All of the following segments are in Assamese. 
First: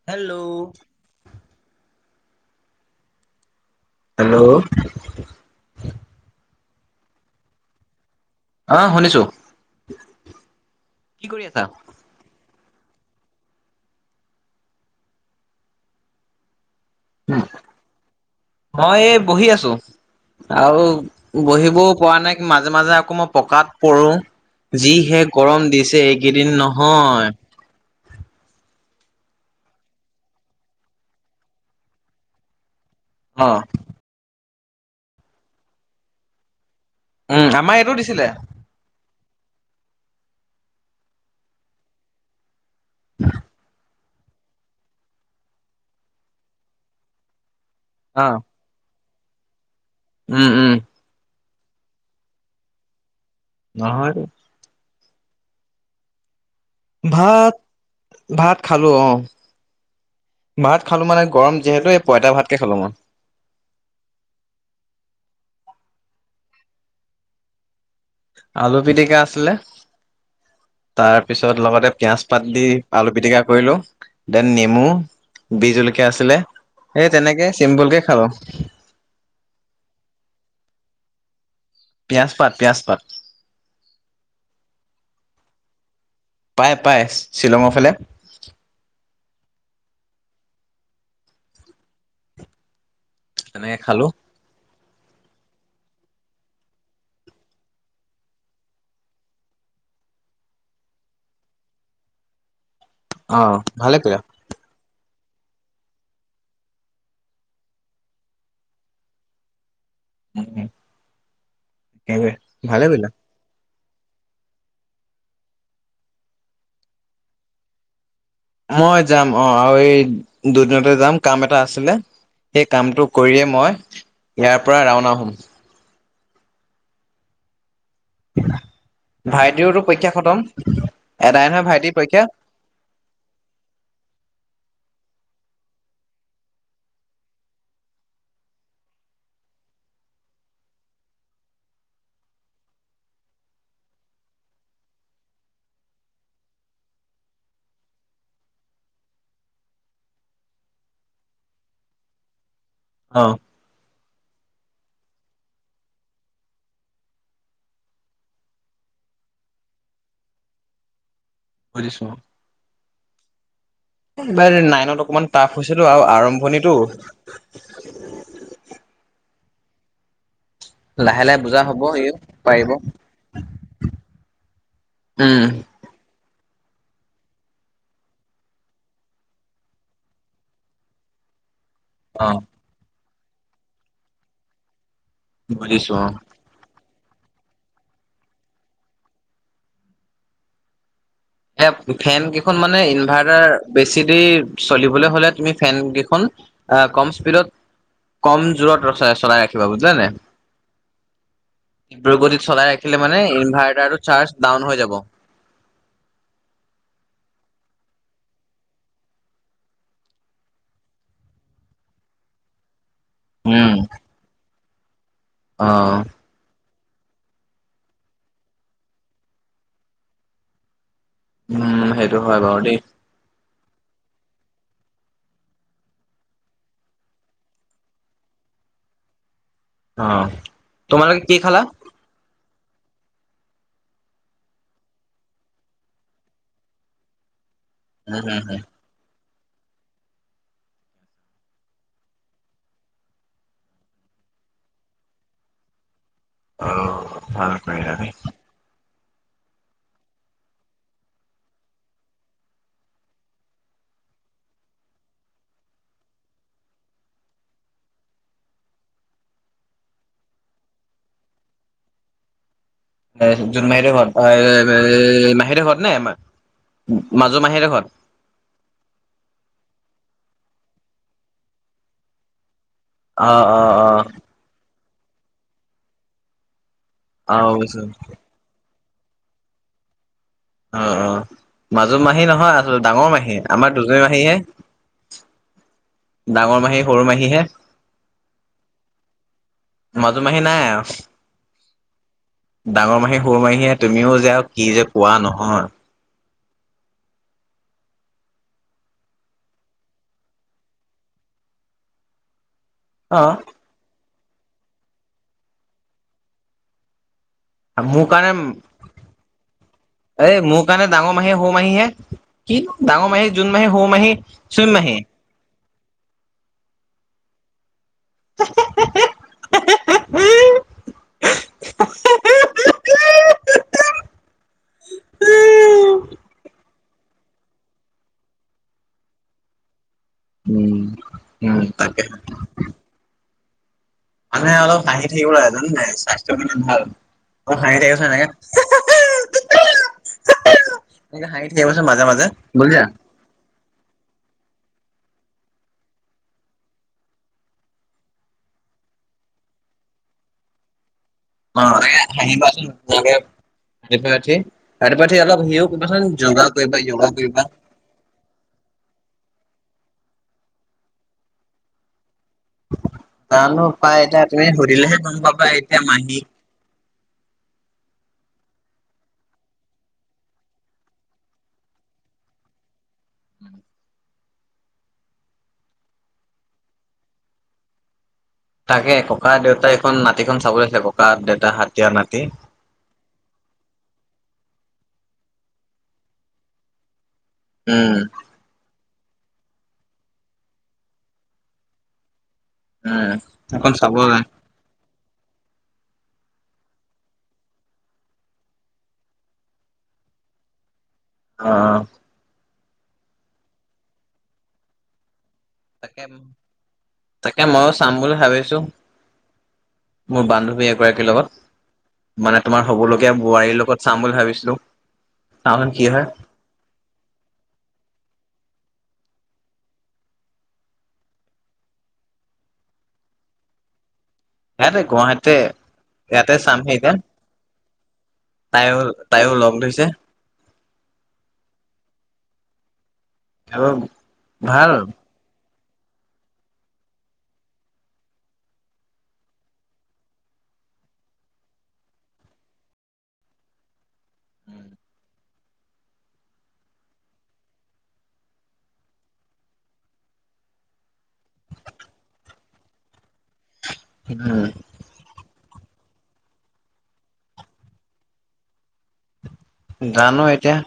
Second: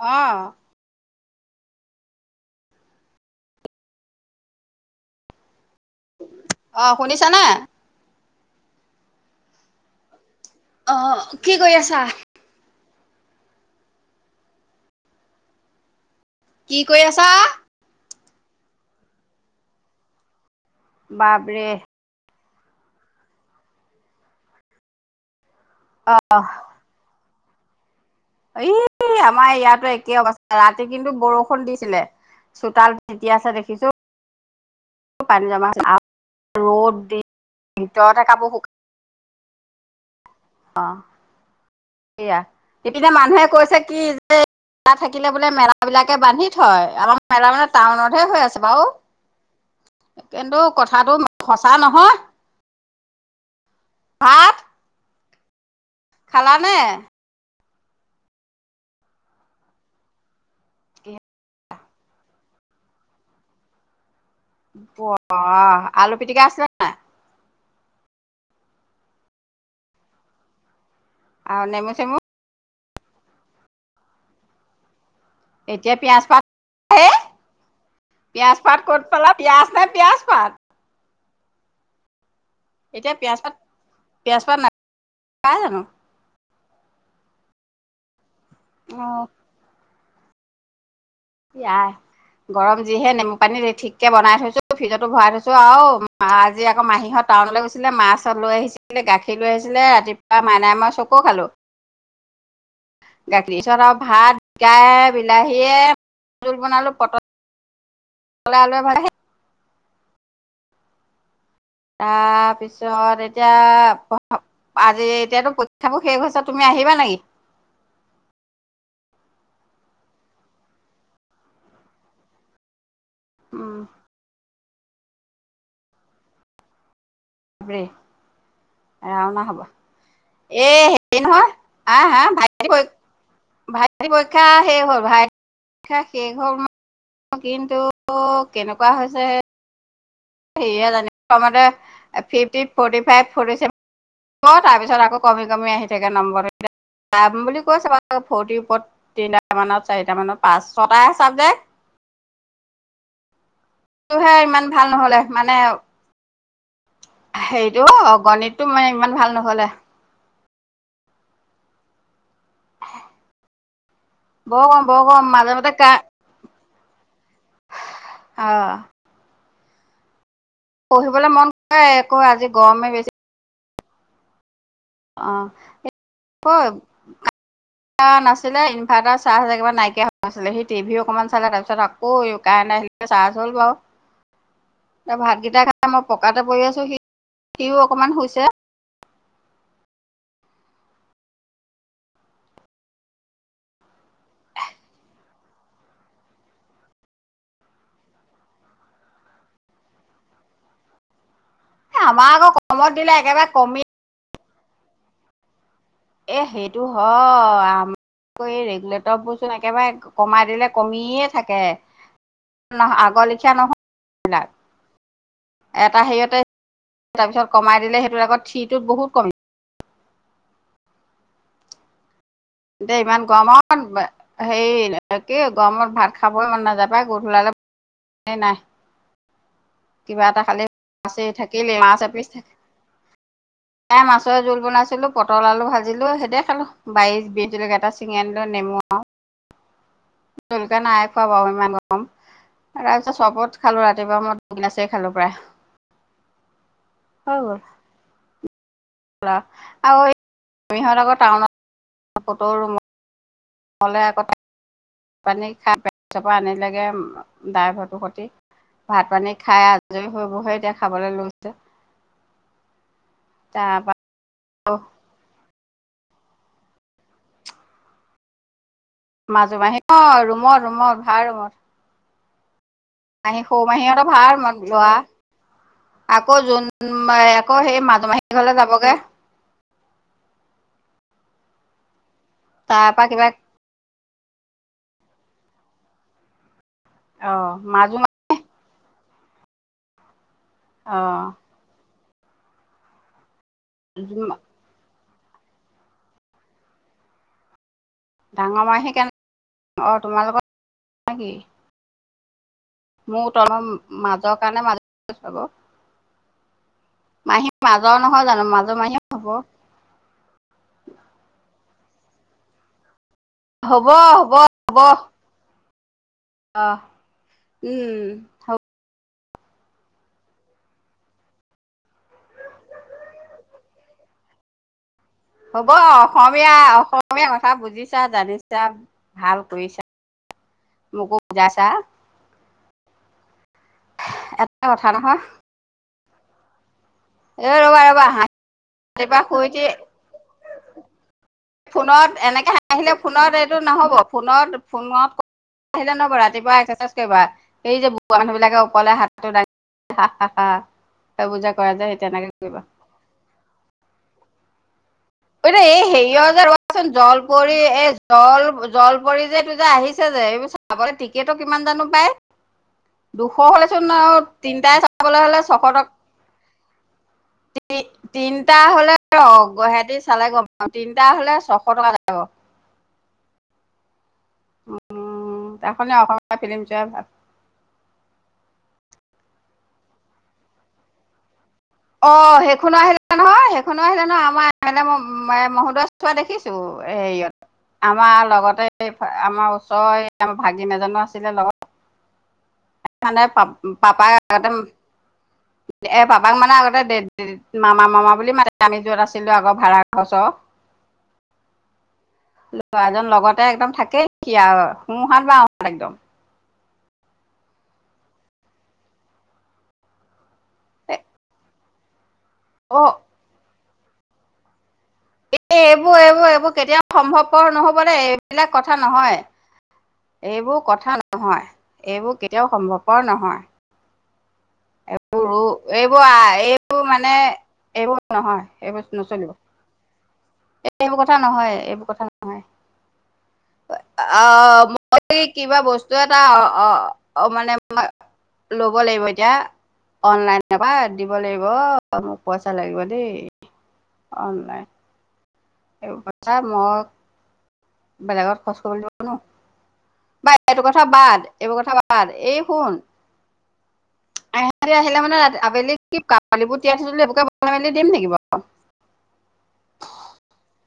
অহ হেল্ল', [unintelligible] হেল্ল', অহ শুনিছানে? অহ শুনিছো। অ, কি কৰি আছা? কি কৰি আছা? মই এই বহি আছো আৰু বাপৰে বহিবও পৰা নাই। মাজে মাজে আকৌ মই পকাত পৰো যি শেষ গৰম দিছে এইকেইদিন নহয়। ই আমাৰ ইয়াতো একে অৱস্থা ৰাতি কিন্তু বৰষুণ দিছিলে। চোতাল তিতিয়া অ আছে দেখিছো পানী জমা ৰ'দ দি উম আমাৰ এইটো দিছিলে ভিতৰতে কাপোৰ শুকাই অ সয়া ইপিনে মানুহে কৈছে কি মা থাকিলে বোলে মেলা বিলাকে বান্ধি থয় আমাৰ মেলা মানে অ টাউনতহে হৈ আছে বাৰু উম কিন্তু উম কথাটো সচা নহয়। নহয়তো। ভাত খালানে? ভাত ভাত খালো অ। ভাত খালো মানে গৰম যিহেতু এই পইতা ভাতকে খালো মাই। ব আলু পিটিকা আছিলে নাই? আলু পিটিকা আছিলে আৰু তাৰপিছত লগতে নেমু চেমু পিয়াজ পাত দি আলু পিটিকা কৰিলো, দেন নেমু, বি এতিয়া জলকীয়া পিয়াজ পা আছিলে সেই তেনেকে চিম্পুলকে খালো। পিয়াজ পাত ক'ত পালা পিয়াজ নে পিয়াজ পাত পিয়াজ পাত। পিয়াজ পাত এতিয়া পিয়াজ পাত পিয়াজ পাত পাই জানো? পাই পায় শ্বিলঙৰ ফালে। অ ইয়াই গৰম যিহে নেমু পানী তেনেকে ঠিক খালো কে বনাই থৈছো ফ্ৰিজতো ভৰাই থৈছো আৰু আজি আকৌ মাহীহ'ত টাউনলৈ গৈছিলে মাছ লৈ আহিছিলে, গাখীৰ লৈ আহিছিল ছিলে ৰাতিপুৱা মাইনাই মই চ'ক খালো। অ গাখীৰ চৰা ভালে কৰিলা ভাত গাই বিলাহীয়ে জোল বনালো, পটল পলাইল ভাল উম তাৰপিছত এতিয়া আজি এতিয়াতো পৰীক্ষাবোৰ শেষ হৈছে তুমি আহিবা নেকি? মই যাম অ আৰু এই দুদিনতে যাম কাম এটা আছিলে, সেই কামটো কৰিয়ে মই উম ইয়াৰ পৰা ৰাওনা হ'ম। সব্ৰৰে ভাইদেউওতো পৰীক্ষা খতম এ হেৰি এদাই নহয় ভাইটিৰ আহ হা পৰীক্ষা ভাই কৈ ভাই পৰীক্ষা সেই হ'ল ভাই শেষ হ'ল ম কিন্তু কেনেকুৱা হৈছে সে জানিবম fifty, forty five, forty seven অ তাৰপিছত আকৌ কমি কমি আহি থাকে নম্বৰটো যাম বুলি কৈছে বাৰু ফৰ্তিৰ ওপৰত তিনিট মানত চাৰিটামানত পাঁচ ছ'টাহে চাবজেক্ট। অ। তটোহে ইমান ভাল নহলে মানে হেইৰিটো গণিতটো মানে ইমান ভাল নহলে। বুজিছোঁ। এইবাৰ বৰ গৰম বৰ নাইনত গৰম অকমান মাজে টাফ মাজে হৈছেতো কা আৰু আৰম্ভণিটো। অ লাহে পঢ়িবলৈ লাহে মন বুজা হ'ব কৰে সিও একো আজি পাৰিব গৰমে বেছি। উম অ নাছিলে ইনভাটাৰ চাৰ্জ একেবা নাইকিয়া হৈ আছিলে, সি টিভিও অকমান চালে তাৰপিছত তাছত অ আকৌ কাৰেন আহিলে চাৰ্জ হ'ল বাও ভাতকেইটা খাই বুজিছো মই অ পকাতে পৰি আছো সি সিও অকণমান হৈছে। এ ফেন কেইখন মানে ইনভাৰ্টাৰ বেছি দেৰি চলিবলৈ হ'লে তুমি ফেন কেইখন- আহ কম স্পীডত কম জোৰত ৰ চলাই ৰাখিবা বুজিলা। নাই তীব্ৰ আমাৰ গতিত আকৌ চলাই কমত ৰাখিলে দিলে মানে একেবাৰে কমি ইনভাৰ্টাৰটো চাৰ্জ- ডাউন হৈ যাব। এ সেইটো হয় আ- ৰেগুলেটৰ বস্তু একেবাৰে কমাই দিলে কমিয়ে থাকেহ- আগৰ লিখীয়া উম নহয়াক অ এটা হেৰিয়তে- তাৰপিছত কমাই দিলে সেইটোৰ আগত থিটোত বহুত কমি উম হয় দেই ইমান গৰমত আৰু হেৰি কি গৰমত ভাত খাব মন নাযা পায় গোধূলালে- নাই অ কিবা এটা খালি মচ তোমালোকে কি খালা থাকিলে মাছ এপিচ থাক এই মাছৰ জোল বনাইছিলো পটল আলু ভাজিলো সেইতে খালো বাৰিছ বিধ- যিবিলক এটা চিঙ আন লৈ নেমু আৰু জলকা নাই খোৱা বৰু ইমান কম তাৰপিছত চবত খালো ৰাতিপুৱা মই দুগনাছে খালো প্ৰায়। আহ ভাল ক গ ন। আৰুহঁত আকৌ টাউনত ফটোৰুত- হলে কথা পানী খাই পে আনিলেগে ড্ৰাইভৰটোৰ সতি- ভাত পানী খাই আজৰি হৈবহে এতিয়া খাবলৈ লৈছে। জোন মাহী‌ তাৰপৰা হতৰ ঘৰত আহ মাহী হঁতৰ ঘৰত- নে মাজো মাহী ঘৰত মাজু মাহী অ ৰুমত ৰুমত ভাড়া ৰুমত অ মাহী অ সৰু অ মাহীহঁতৰ ভাড়া ৰুমত যোৱা আকৌ যোন মায়ে অ আকৌ বুজিছো সেই মাজুমাহী হতঁৰ ঘৰলে যাবগৈ অ অ মাজু মাহী নহয় আচলতে তাৰ পৰা ডাঙৰ কিবা মাহী আমাৰ মাহীহে ডাঙৰ মাহী সৰু অ মাহীহে- মাজু মাজু মাহী নাই আৰু অ ডাঙৰ মাহী সৰু মাহীে তুমিও যে কি যে কোৱা নহয় ডাঙৰ মাহী কেনে অ তোমালোকৰ নে কি অ মোৰ তমাৰ মাজৰ কাৰণে মাজ চাব মোৰ কাৰণে এ মোৰ কাৰণে ডাঙৰ মাহী সৰু মাহীহে কি দাঙৰ মাহী জোন মাহী সৰু হ'ব মাহী হ'ব শুন হ'ব মাহী অ উম হ [unintelligible] হ'ব অসমীয়া অসমীয়া কথা বুজিছা জানিছা ভাল কৰিছা। উম মুকো উম বুজাইছা তাকে মানে এটা অলপ কথা হাঁহি থাকিব ল জানো নাই স্বাস্থ্যৰ মানে ভাল। এ অলপ হাঁহি ৰবা ৰবা থাকিবচোন এনেকে আজি পা শুই উঠিয়ে এনেকে হাঁহি থাকিবাচোন মাজে ফোনত মাজে এনেকে হ আহিলে ফোনত এইটো নহ'ব ফোনৰ ফোনত ক আহিলে ন ৰাতিপুৱা এক্সাৰচাইজ কৰিবা এই যে বঢ়া মানুহ বিলাকে ওৰলে হাতটো দাঙি- হা হা ত সেই বোৰ কৰে যে। তেনেকে হাহি বা কৰিবা চোন ধুনীয়াকে ৰাতিপুৱা উঠি ৰাতিপুৱা উঠি অলপ এতিয়া হেৰিও এই কৰিবাচোন হেৰিয় যে যোগা কৰিবা ৰোৱাচোন য়োগা জল কৰিবা পৰিৰি এ জল জলপৰি যে যে আহিছে যে সেইবোৰ চাব টিকেতো কিমান জানো পায় দুশ জানো হ'লেচোন পাই আৰু এতিয়া তুমি তিনিটাই সুধিলেহে গম চাবলৈ হ'লে পাবা ছশ এতিয়া টকা মাহী নি তিনটা হলে ৰ গুৱাহাটী চালে গম পাবি তিনটা হ'লে ছশ টকা লাগিব [inaudible] উম তখ অসমীয়া ফিলি্ম চোৱাই ভাল [unintelligible] তাকে ককা দেউতা এখন নাতিখন চাব লাগিছিলে ককা দেউতা হাত অ সেইখনো আহিলে নহয় স খনো আহিলে নহয় আমাৰ এ মহোদয় চোৱা দেখিছোঁ হেৰিয়ত উম আমাৰ লগতে এই আমাৰ ওচৰৰ আমৰ ভাগিন এজনো আছিলে লগত উম মানে পাপ এখন চাব পাপাক যায় আগতে এ পাপাক মানে আগতে মামা মামা বুলি মাতে আমি যত আছিলোঁ আগৰ ভাড়া ঘৰ ওচৰৰ অহ অহ লৰাজন লগতে একদম থাকেই নেকি আৰু সোহাত বাওঁ হাত একদম তাকে তাকে ময়ও চাম বুলি ভাবিছোঁ মোৰ বান্ধু এগৰাকীৰ লগত মানে তোমাৰ অ হ'বলগীয়া বোৱাৰীৰ লগত চাম বুলি ভাবিছিলোঁ এ এইবোৰ এইবোৰ এইবোৰ কেতিয়াও সম্ভৱপৰ নহবদেই এইবিলাক কথা নহয় এইবোৰ কথা নহয় এইবোৰ কেতিয়াও সম্ভৱপৰ নহয় সেইটো এইবোৰ গুৱাহাটী ৰু ই এইবোৰ আহ ইয়াতে চাম এইবোৰ সেইতিয়া মানে এইবোৰ নহয় তাইও তাইও লগ ধৰিছে এ এইবোৰ কথা নহয় এইবোৰ কথা নহয় আহ আহ ভাল মই কিবা বস্তু এটা মানে ল'ব লাগিব এতিয়া অনলাইন নাপা দিব লাগিব মোক পইচা লাগিব দেই অনলাইন। এই কছা মই বেলেগত খৰচ কৰিদিলো নহয় [unintelligible] বাই এইটো কথা বাদ এইবোৰ কথা বাদ এই শুন উম আহহ আহিলে মানে ৰা আবেলি কাৱালীবোৰ তিয়াই থৈছো যে গোটেই মেলি দিম নেকি বাৰ [unintelligible] জানো এতিয়া?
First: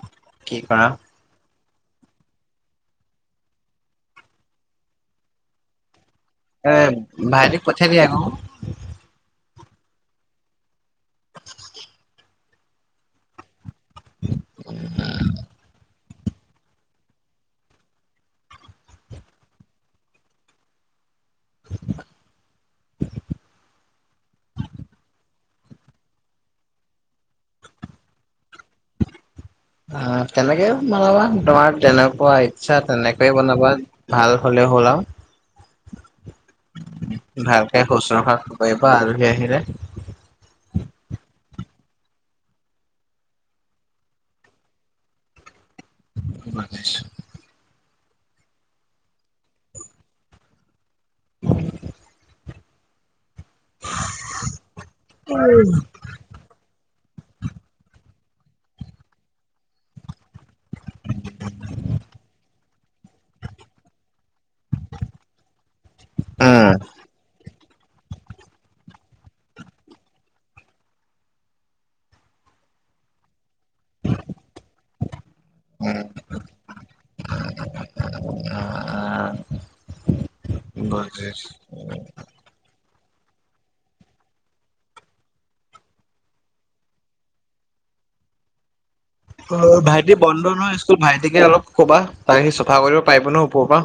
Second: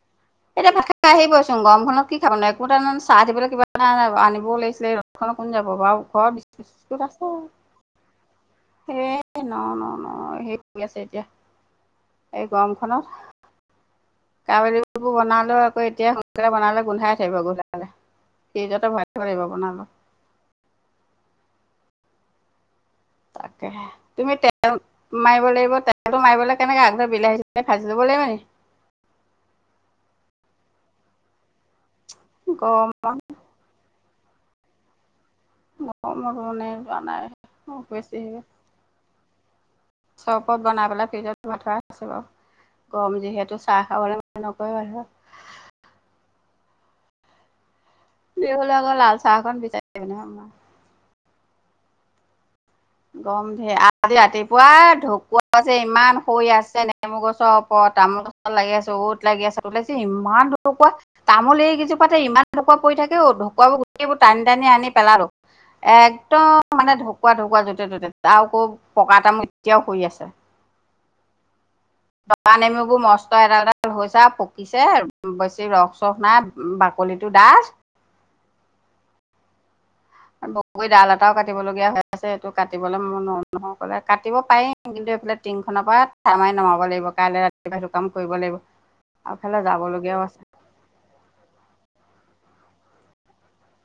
কি এতিয়া পা কৰা আহিব [unintelligible] ন গৰমখনত কি খাব নয় একো এ চাহ দিবলৈ কিবা এটা আনিবও লাগিছিলে ৰদ'খনত কোন যাব বাৰু [unintelligible] ঘৰত বিচকুট এ চিচকুট ভাইটিক পঠিয়াই দিয়া আকৌ আছে এই ন ন ন সেই কৰি আছে এতিয়া এই গৰমখনত। কাৱলী বিবোৰ বনালেও আকৌ এতিয়া বনালে গোন্ধাই থাকিব গোধালে ফ্ৰিজতে ভৰাই থব লাগিব বনালে। [inaudible] [inaudible] তুমি তেল মাৰিব লাগিব তেলটো মাৰিবলৈ কেনেকে আগদৰ বিলাহী চিলাহী ভাজি লব লাগিব নেকি? [inaudible] তেনেকে বনাবা তোমাৰ তেনেকুৱা ইচ্ছা গৰমত তেনেকৈয়ে বনাবা। ভাল হ'লে হ'ল আও। গৰমত মানে যোৱা নাই ভালকে শুশ ৰখা কৰিব আলহী আহিলে। চপত বনাই পেলাই ফ্ৰিজত ভৰাই‌ পেলাই বাৰু গৰম যিহেতু চাহ খাবলৈ ম [unintelligible] নক বুজিছো [unintelligible] বিহুলৈ আকৌ লাল চাহখন বিচাৰনোৰ [unintelligible] গম ধেৰ আজ ৰাতিপুৱা ঢকুৱাছে ইমান শুই আছে ন [unintelligible] তামুল গছৰ ওপৰত তামোল গছৰ লাগি আচো 'ত লাগি আছো ওলাইছে ইমান [unintelligible] কুৱা তামোল একেইজোপাতে ইমান ঢকুুৱা পৰি থাকে ঢকুৱাবোৰ গোটেইবোৰ টানি টানি আনি পেলালো। উম, একদম মানে ঢুকুৱা ঢুকুৱা যদি। তাতে আকৌ পকা তামোল কেইটাও হৰি আছে [unintelligible] পকা নেমু বোৰ মস্ত এটা এটা ভাল হৈছে আৰু পকিছে বেছি ৰস চস নাই বাকলিটো ডাঠ। উ [unintelligible] বগৰী ডাল এটাও কাটিবলগীয়া হৈ আছে এইটো কাটিবলৈ ম নহকলে কাটিব পাৰিম কিন্তু এইফালে টিংখনৰ পৰা থমাৰি নমাব লাগিব কাইলৈ ৰাতিপুৱা শুকাম [unintelligible] কৰিব লাগিব। এইফালে অ ভাইটি যাবলগীয়াও আছে বন্ধ নহয় স্কুল ভাইটিকে অলপ ক'বা তাহি চফা কৰিব পাৰিব ন ওপৰৰ পৰা।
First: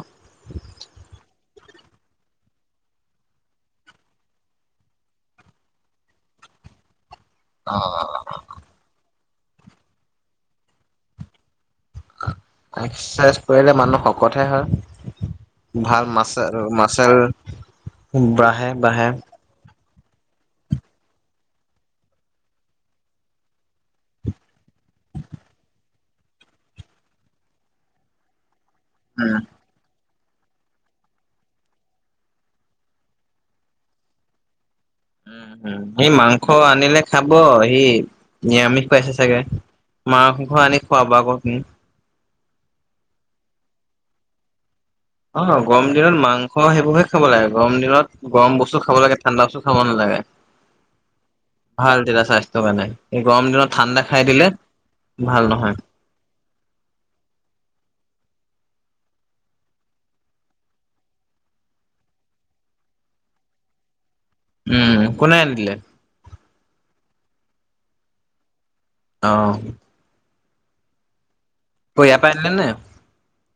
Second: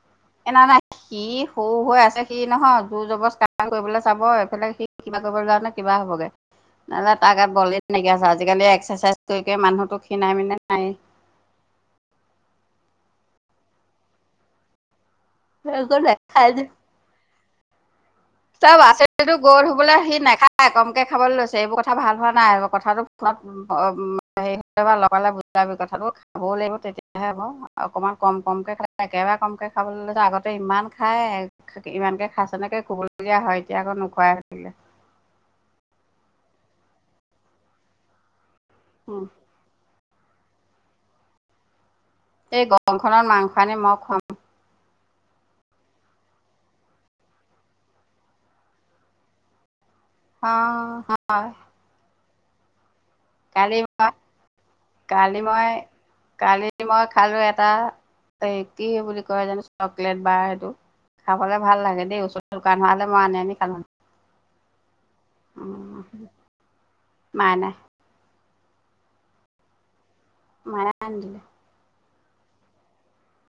এনে নাই কি সৰু হৈ আছে সি নহয় জোৰ জবৰ ক কৰিবলৈ চাব এইফালে সি কিবা কৰিবলে যাওঁতে কিবা হ'বগে। ন [unintelligible] তাৰগাত বলে নেইকিয়া হৈছে আজিকালি এক্সাৰচাইজ কৰি‌ কৰি মানুহতো খীণাই মিনাই নাই। এক্সাৰচাইজ কৰিলে মানুহ শকতহে হয়। ভাল দেখাই যে মাছাৰ মাছাল। চব আছেটো গল বোলে সি নাখায় কমকে খাবলে লৈছে এইবোৰ কথা ভাল হোৱা নাই কথাটো ফোনত হে য়া লগালে বুজাবি কথাটো খাবও লাগিব তেতিয়াহে হ অকণমান কম কমকে খাল একেবাৰে উম কমকে খাবলৈ লৈছো আগতে ইমান খাই ইমানকে খাইছে নেকে খুবলৈ কবলগীয়া হয় এতিয়া আকৌ নোখোৱাই হৈ থাকিলে। উ সি মাংস আনিলে খাব সি নিৰামিষ পাইছে চাগে। মাংস আনি খোৱাব আক। এই গৰম খনত মাংস আনি মই খুৱাম। অ গৰম দিনত মাংস সেইবোৰ হে খাব লাগে গৰম দিনত গৰম বস্তু খাব লাগে ঠাণ্ডা বস্তু খাব নালাগে। [unintelligible] অ ভাল তেতিয়া স্বাস্থ্যৰ কাৰণে এই গৰম দিনত কালি ঠাণ্ডা মই খাই দিলে। কালি ভাল মই নহয় কালি মই খালো এটা এই কি বুলি কয় জানো চকলেট বাৰ সেইটো খাবলৈ ভাল লাগে দেই ওচৰ দোকান হোৱা হ'লে মই আনি আনি খালো হেঁতেন। [unintelligible] উম কোনে আনি দিলে। মাইনাই আহ মাইনাই আনি দিলে। অ ইয়াৰ পৰাই আনিলে নে?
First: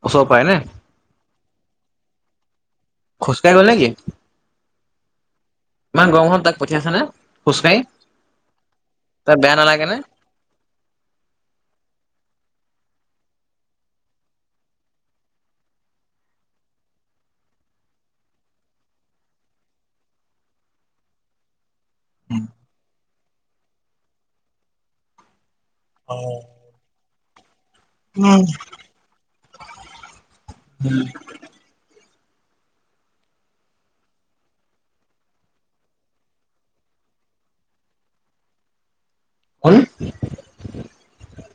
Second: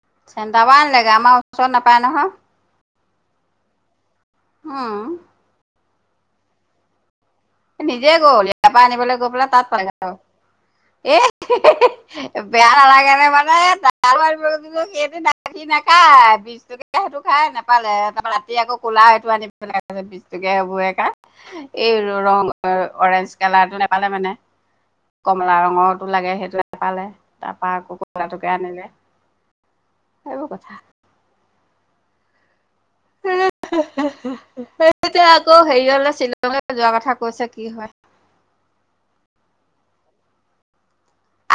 ওচৰৰ পৰাই নে চেন্টাৰ পৰা আনিলেগে আমাৰ ওচৰত নাপায় নহয়। খোজকাঢ়ি গল নেকি? উম। ইমান গৰমখনত তাক পঠিয়াইছেনে। নিজে গ'ল ইয়াৰ পৰা আনিবলৈ গৈ পেলাই বেয়া তাত নালাগে পালে নে গৈ আৰু এ হে। বেয়া নালাগে নে মানে সেইটো সি নেখায় বিচটকীয়া টোকে সেইটো খায়। খায় নাপালে ৰাতি আকৌ কোলা সেইটো আনি পেলায় বিচটকীয়া সেইবোৰ খা এই ৰং অৰেঞ্জ কালাৰটো নেপালে মানে কমলা। লা ৰঙৰটো লাগে সেইটোয়ে পালে তাত। তাই আক কলাটোকে আনিলে সেইবোৰ কথা। [inaudible] সেইয়া আকৌ হেৰি হলে শ্বিলঙে যোৱা কথা কৈছে কি হয়। [unintelligible] উল [unintelligible]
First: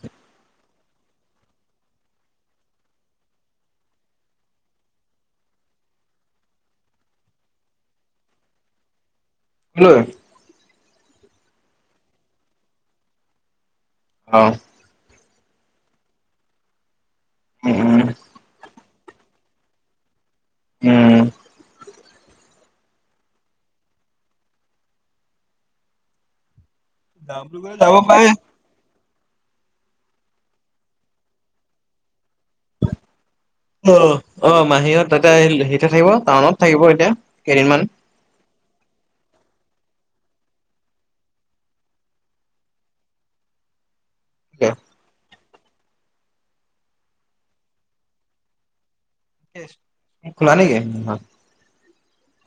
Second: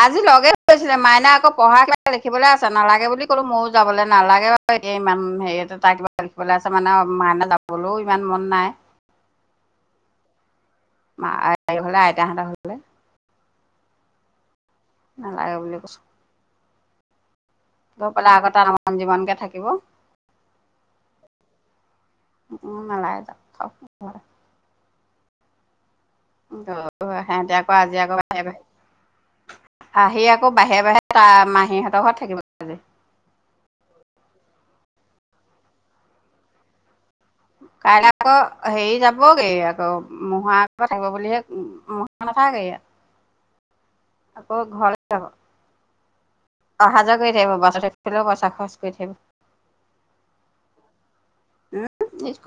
আজি লগে ধৰিছিলে মাইনা আকৌ পঢ়া শা দেখিবলৈ আছে নালাগে বুলি কলো ময়ো যাবলৈ নালাগে বু [unintelligible] তে ইমান হেৰিয় তাৰ কিবা লিখিবলৈ আছে মানে মাইনা যাবলৈও ইমান মন নাই। কি হ'ল? মা হলে আইতাহতৰ ঘৰলে। অ নালাগে বুলে কৈছো। উম উম গৈ পেলাই আকৌ তাত আমন জীমন কে থাকিব উম মই নালাগে যাব থাক এতিয়া আকৌ যাব আজি আকৌ পাৰে আহে গয় আহি আকৌ বাহিয়ে বাহিয়ে তাৰ মাহীহঁতৰ ঘৰত থাকিব লাগে অ অ মাহীহত তাতে এতিয়া সেইতে থাকিব টাউনত থাকিব এতিয়া কেইদিনমান কাইলৈ আকৌ হেৰি যাবগেই আ ত মহা থাকিব বুলিহে মহা নাথাকে ইয়াত আকৌ ঘৰলে যাব অহা যোৱা কৰি থাকিব বাছ হলেও পইচা খৰচ কৰি থাকিব খোলা নেকি উম